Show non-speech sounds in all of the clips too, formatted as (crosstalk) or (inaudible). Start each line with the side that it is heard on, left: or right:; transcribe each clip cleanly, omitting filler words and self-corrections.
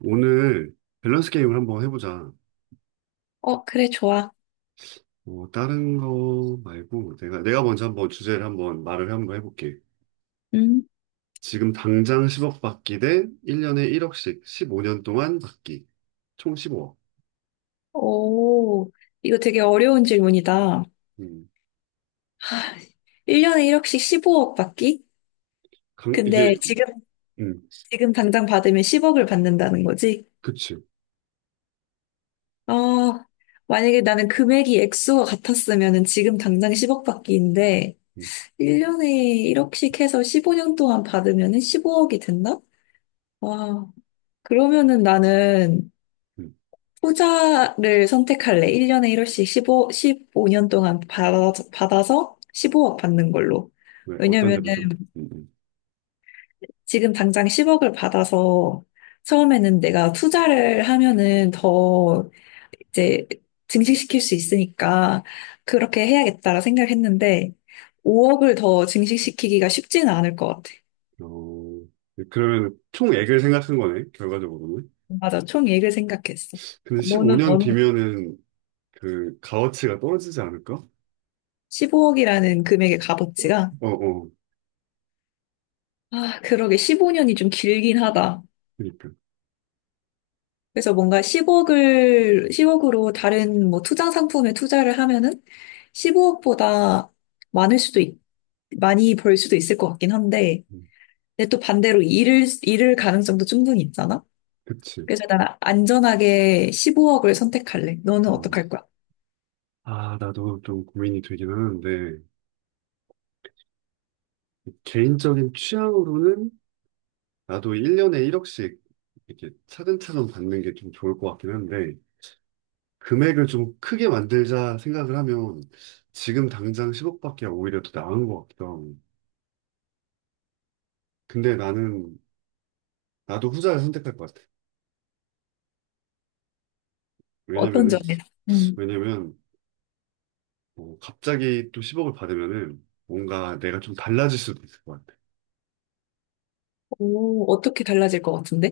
right: 오늘 밸런스 게임을 한번 해보자.
left: 어, 그래, 좋아.
right: 다른 거 말고 내가 먼저 한번 주제를 한번 말을 한번 해볼게.
left: 음.
right: 지금 당장 10억 받기 대 1년에 1억씩 15년 동안 받기. 총 15억.
left: 오, 이거 되게 어려운 질문이다.
right: 음.
left: 하, 1년에 1억씩 15억 받기?
right: 이게.
left: 근데 지금,
right: 음,
left: 지금 당장 받으면 10억을 받는다는 거지?
right: 그치.
left: 어, 만약에 나는 금액이 액수가 같았으면 지금 당장 10억 받기인데,
right: 음,
left: 1년에 1억씩 해서 15년 동안 받으면 15억이 된다? 와, 그러면은 나는
right: 음.
left: 후자를 선택할래. 1년에 1억씩 15, 십오 년 동안 받아서 15억 받는 걸로.
right: 왜 어떤 점에서?
left: 왜냐면은
right: 음, 음.
left: 지금 당장 10억을 받아서 처음에는 내가 투자를 하면은 더 이제 증식시킬 수 있으니까 그렇게 해야겠다라 생각했는데 5억을 더 증식시키기가 쉽지는 않을 것 같아.
right: 어, 그러면 총액을 생각한 거네, 결과적으로는.
left: 맞아. 총액을 생각했어.
right: 근데
left: 너는
right: 15년
left: 어느
right: 뒤면은 그 가어치가 떨어지지 않을까?
left: 15억이라는 금액의 값어치가
right: 어, 어.
left: 아, 그러게 15년이 좀 길긴 하다.
right: 그러니까.
left: 그래서 뭔가 10억으로 다른 뭐 투자 상품에 투자를 하면은 15억보다 많을 수도 있, 많이 벌 수도 있을 것 같긴 한데,
right: 음,
left: 근데 또 반대로 잃을 가능성도 충분히 있잖아?
right: 그치.
left: 그래서 나는 안전하게 15억을 선택할래. 너는
right: 어,
left: 어떡할 거야?
right: 나도 좀 고민이 되긴 하는데, 개인적인 취향으로는 나도 1년에 1억씩 이렇게 차근차근 받는 게 좀 좋을 것 같긴 한데, 금액을 좀 크게 만들자 생각을 하면 지금 당장 10억밖에 오히려 더 나은 것 같기도 하고. 근데 나는, 나도 후자를 선택할 것 같아. 왜냐면은,
left: 어떤 점에서? 음.
right: 왜냐면, 뭐 갑자기 또 10억을 받으면은 뭔가 내가 좀 달라질 수도 있을 것 같아.
left: 오, 어떻게 달라질 것 같은데?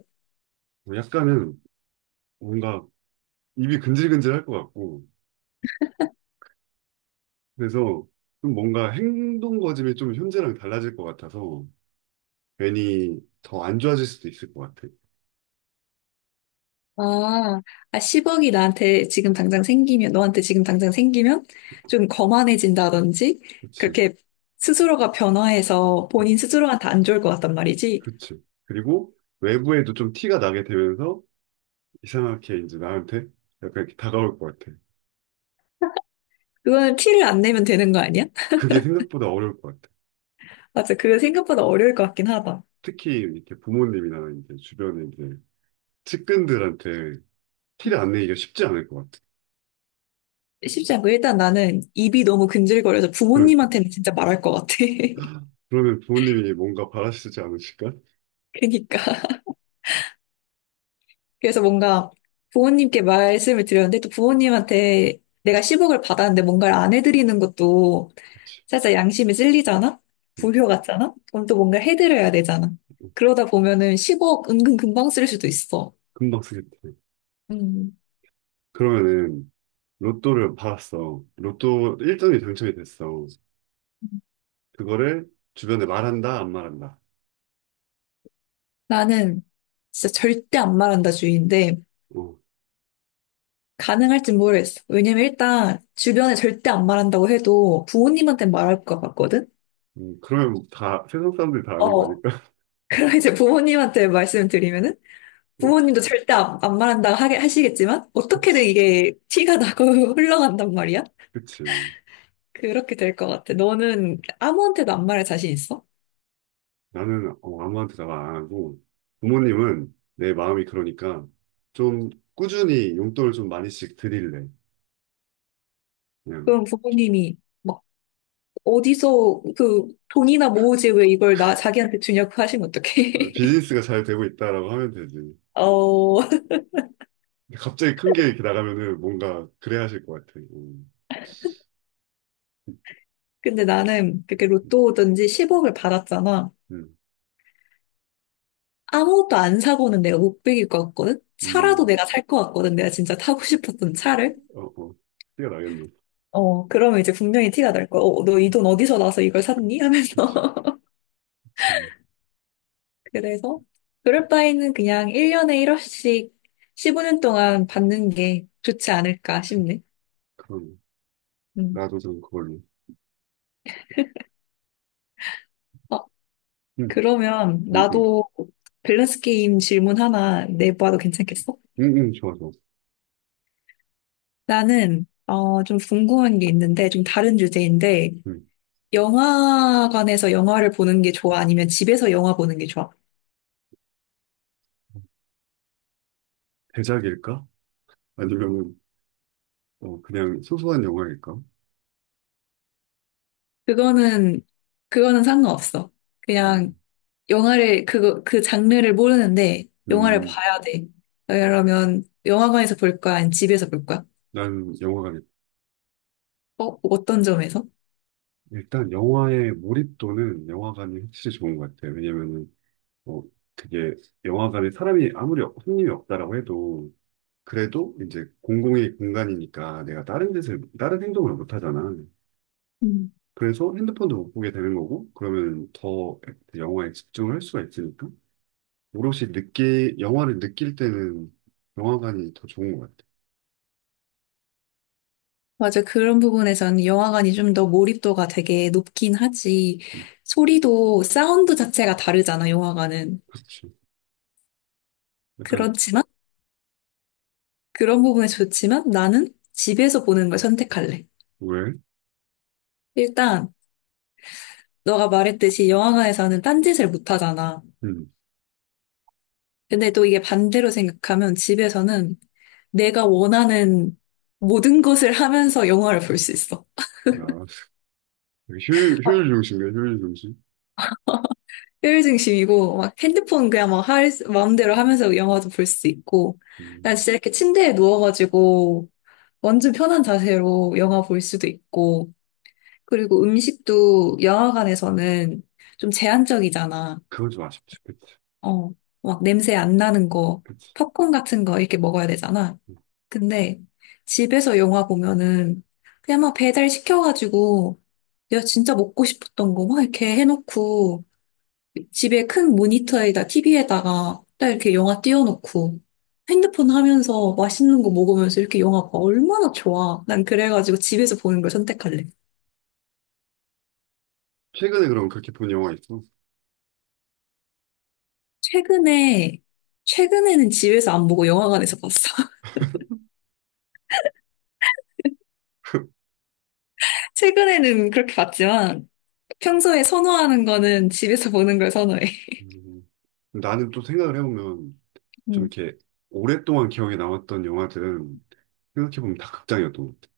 right: 뭐 약간은 뭔가 입이 근질근질 할 것 같고, 그래서 좀 뭔가 행동 거짐이 좀 현재랑 달라질 것 같아서 괜히 더 안 좋아질 수도 있을 것 같아.
left: 아, 아, 10억이 나한테 지금 당장 생기면, 너한테 지금 당장 생기면 좀 거만해진다든지,
right: 그치.
left: 그렇게 스스로가 변화해서
right: 음,
left: 본인 스스로한테 안 좋을 것 같단 말이지.
right: 그치. 그리고 외부에도 좀 티가 나게 되면서 이상하게 이제 나한테 약간 이렇게 다가올 것 같아.
left: 그거는 티를 안 내면 되는 거 아니야?
right: 그게 생각보다 어려울 것 같아.
left: (laughs) 맞아. 그거 생각보다 어려울 것 같긴 하다.
right: 특히 이렇게 부모님이나 이제 주변에 이제 측근들한테 티를 안 내기가 쉽지 않을 것 같아.
left: 쉽지 않고, 일단 나는 입이 너무 근질거려서
right: 그러니까.
left: 부모님한테는 진짜 말할 것 같아. (laughs)
right: 그러면 부모님이 뭔가 바라시지 않으실까?
left: 그니까. 그래서 뭔가 부모님께 말씀을 드렸는데 또 부모님한테 내가 10억을 받았는데 뭔가를 안 해드리는 것도
right: 그치.
left: 살짝 양심이 찔리잖아?
right: 음,
left: 불효 같잖아? 그럼 또 뭔가 해드려야 되잖아.
right: 음, 음.
left: 그러다 보면은 10억 은근 금방 쓸 수도 있어.
right: 금방 쓰겠다.
left: 음,
right: 그러면은 로또를 받았어. 로또 1등이 당첨이 됐어. 그거를 주변에 말한다, 안 말한다.
left: 나는 진짜 절대 안 말한다 주의인데
right: 어,
left: 가능할진 모르겠어. 왜냐면 일단 주변에 절대 안 말한다고 해도 부모님한테 말할 것 같거든?
right: 그러면 다, 세상 사람들이 다 아는 거
left: 어.
right: 아닐까? (laughs)
left: 그럼 이제 부모님한테 말씀을 드리면은
right: 어,
left: 부모님도 절대 안 말한다고 하게 하시겠지만 어떻게든
right: 그치,
left: 이게 티가 나고 (laughs) 흘러간단 말이야.
right: 그치.
left: 그렇게 될 것 같아. 너는 아무한테도 안 말할 자신 있어?
right: 나는 아무한테도 말 안 하고, 부모님은 내 마음이 그러니까 좀 꾸준히 용돈을 좀 많이씩 드릴래. 그냥.
left: 그럼 부모님이 막 어디서 그 돈이나 모으지 왜 이걸 나 자기한테 주냐고 하시면 어떡해?
right: 아, 비즈니스가
left: (laughs)
right: 잘 되고 있다라고 하면 되지. 근데
left: 어 (laughs)
right: 갑자기 큰 게 이렇게 나가면은 뭔가 그래 하실 것 같아. 어,
left: 근데 나는 그렇게
right: 음,
left: 로또든지 10억을 받았잖아.
right: 음,
left: 아무것도 안 사고는 내가 못 빌릴 것 같거든. 차라도
right: 음,
left: 내가 살 것 같거든. 내가 진짜 타고 싶었던 차를.
right: 어, 어, 뛰어나겠네.
left: 어, 그러면 이제 분명히 티가 날 거야. 어, 너 이 돈 어디서 나서 이걸 샀니? 하면서.
right: 그치,
left: (laughs)
right: 그치.
left: 그래서, 그럴 바에는 그냥 1년에 1억씩 15년 동안 받는 게 좋지 않을까 싶네.
right: 그럼
left: 음.
right: 나도 좀 그걸로.
left: 어,
right: 응,
left: 그러면
right: 응, 응,
left: 나도 밸런스 게임 질문 하나 내봐도 괜찮겠어?
right: 응, 응, 좋아, 좋아.
left: 나는, 좀 궁금한 게 있는데, 좀 다른 주제인데,
right: 응.
left: 영화관에서 영화를 보는 게 좋아? 아니면 집에서 영화 보는 게 좋아?
right: 대작일까? 아니면 그냥 소소한 영화일까?
left: 그거는, 그거는 상관없어.
right: 음,
left: 그냥 영화를 그거 그 장르를 모르는데 영화를
right: 음,
left: 봐야 돼. 그러면 영화관에서 볼 거야? 아니면 집에서 볼 거야?
right: 난 영화관.
left: 어? 어떤 점에서?
right: 일단 영화의 몰입도는 영화관이 확실히 좋은 것 같아. 요 왜냐면은 어, 그게 영화관에 사람이 아무리 손님이 없다라고 해도 그래도 이제 공공의 공간이니까 내가 다른 짓을 다른 행동을 못 하잖아.
left: 음.
right: 그래서 핸드폰도 못 보게 되는 거고 그러면 더 영화에 집중을 할 수가 있으니까. 영화를 느낄 때는 영화관이 더 좋은 것 같아.
left: 맞아. 그런 부분에서는 영화관이 좀 더 몰입도가 되게 높긴 하지.
right: 음,
left: 소리도 사운드 자체가 다르잖아, 영화관은.
right: 그렇지. 약간,
left: 그렇지만 그런 부분에 좋지만 나는 집에서 보는 걸 선택할래.
right: 왜?
left: 일단 너가 말했듯이 영화관에서는 딴짓을 못 하잖아.
right: 음,
left: 근데 또 이게 반대로 생각하면 집에서는 내가 원하는 모든 것을 하면서 영화를 볼 수 있어.
right: 아,
left: 막
right: 효율 중심이야, 효율 중심.
left: 효율중심이고, 막 핸드폰 그냥 막 마음대로 하면서 영화도 볼 수 있고, 난
right: 음,
left: 진짜 이렇게 침대에 누워가지고 완전 편한 자세로 영화 볼 수도 있고, 그리고 음식도 영화관에서는 좀 제한적이잖아.
right: 그건 좀 아쉽지. 그치,
left: 어, 막 냄새 안 나는 거,
right: 그치.
left: 팝콘 같은 거 이렇게 먹어야 되잖아.
right: 음.
left: 근데 집에서 영화 보면은 그냥 막 배달 시켜가지고 내가 진짜 먹고 싶었던 거 막 이렇게 해놓고 집에 큰 모니터에다 TV에다가 딱 이렇게 영화 띄워놓고 핸드폰 하면서 맛있는 거 먹으면서 이렇게 영화 봐. 얼마나 좋아. 난 그래가지고 집에서 보는 걸 선택할래.
right: 최근에 그럼 그렇게 본 영화 있어?
left: 최근에, 최근에는 집에서 안 보고 영화관에서 봤어. (laughs) 최근에는 그렇게 봤지만 평소에 선호하는 거는 집에서 보는 걸 선호해.
right: 음, 나는 또 생각을 해보면, 좀
left: 음.
right: 이렇게 오랫동안 기억에 남았던 영화들은 생각해보면 다 극장이었던 것 같아.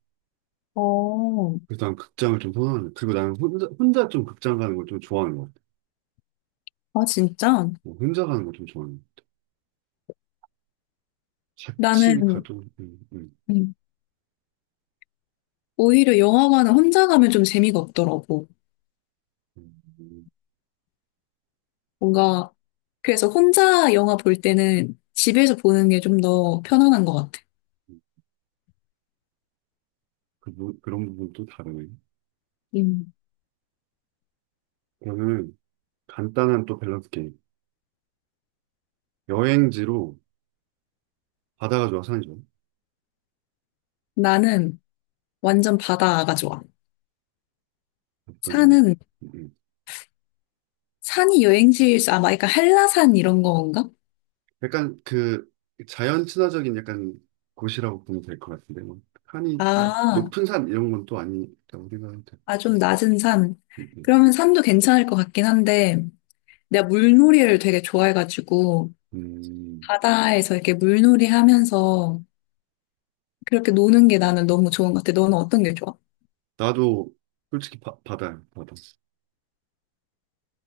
left: 어,
right: 그래서 난 극장을 좀 선호하는, 그리고 나는 혼자 좀 극장 가는 걸 좀 좋아하는 것 같아.
left: 아, 진짜?
right: 뭐 혼자 가는 걸 좀 좋아하는 것 같아. 같이
left: 나는,
right: 가도,
left: 음. 오히려 영화관은 혼자 가면 좀 재미가 없더라고.
right: 음,
left: 뭔가, 그래서 혼자 영화 볼 때는 집에서 보는 게 좀 더 편안한 것 같아.
right: 그런 부분도 다르네.
left: 음.
right: 저는 간단한 또 밸런스 게임. 여행지로 바다가 좋아, 산이 좋아?
left: 나는 완전 바다가 좋아.
right: 어떤 점인가?
left: 산은,
right: 음, 음.
left: 산이 여행지에서 아마 약간 한라산 이런 건가?
right: 약간 그 자연 친화적인 약간 곳이라고 보면 될 것 같은데, 뭐 산이 막
left: 아,
right: 높은 산 이런 건 또 아니라고 생각하면 될 것
left: 아, 좀
right: 같아요.
left: 낮은 산.
right: 음, 음.
left: 그러면 산도 괜찮을 것 같긴 한데, 내가 물놀이를 되게 좋아해가지고,
right: 음,
left: 바다에서 이렇게 물놀이 하면서 그렇게 노는 게 나는 너무 좋은 것 같아. 너는 어떤 게 좋아?
right: 나도 솔직히 바다야, 바다.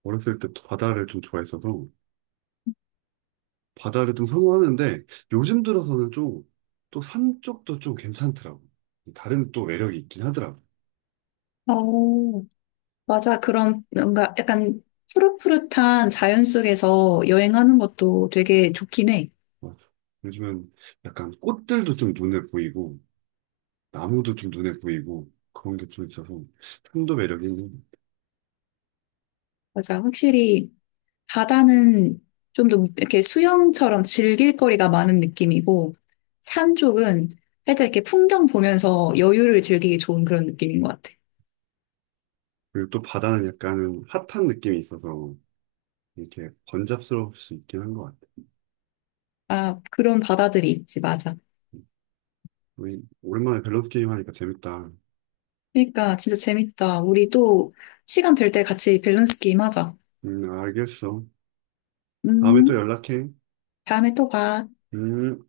right: 어렸을 때 바다를 좀 좋아했어서 바다를 좀 선호하는데 요즘 들어서는 좀 또 산 쪽도 좀 괜찮더라고. 다른 또 매력이 있긴 하더라고.
left: 어, 맞아. 그런 뭔가 약간 푸릇푸릇한 자연 속에서 여행하는 것도 되게 좋긴 해.
right: 어, 요즘은 약간 꽃들도 좀 눈에 보이고 나무도 좀 눈에 보이고 그런 게 좀 있어서 산도 매력이 있는 것 같아.
left: 맞아. 확실히 바다는 좀 더 이렇게 수영처럼 즐길 거리가 많은 느낌이고 산 쪽은 살짝 이렇게 풍경 보면서 여유를 즐기기 좋은 그런 느낌인 것 같아.
right: 그리고 또 바다는 약간 핫한 느낌이 있어서 이렇게 번잡스러울 수 있긴 한 것 같아.
left: 아, 그런 바다들이 있지. 맞아.
right: 우리 오랜만에 밸런스 게임 하니까 재밌다.
left: 그러니까 진짜 재밌다. 우리도 시간 될 때 같이 밸런스 게임 하자.
right: 알겠어. 다음에 또
left: 음,
right: 연락해.
left: 다음에 또 봐.
right: 음.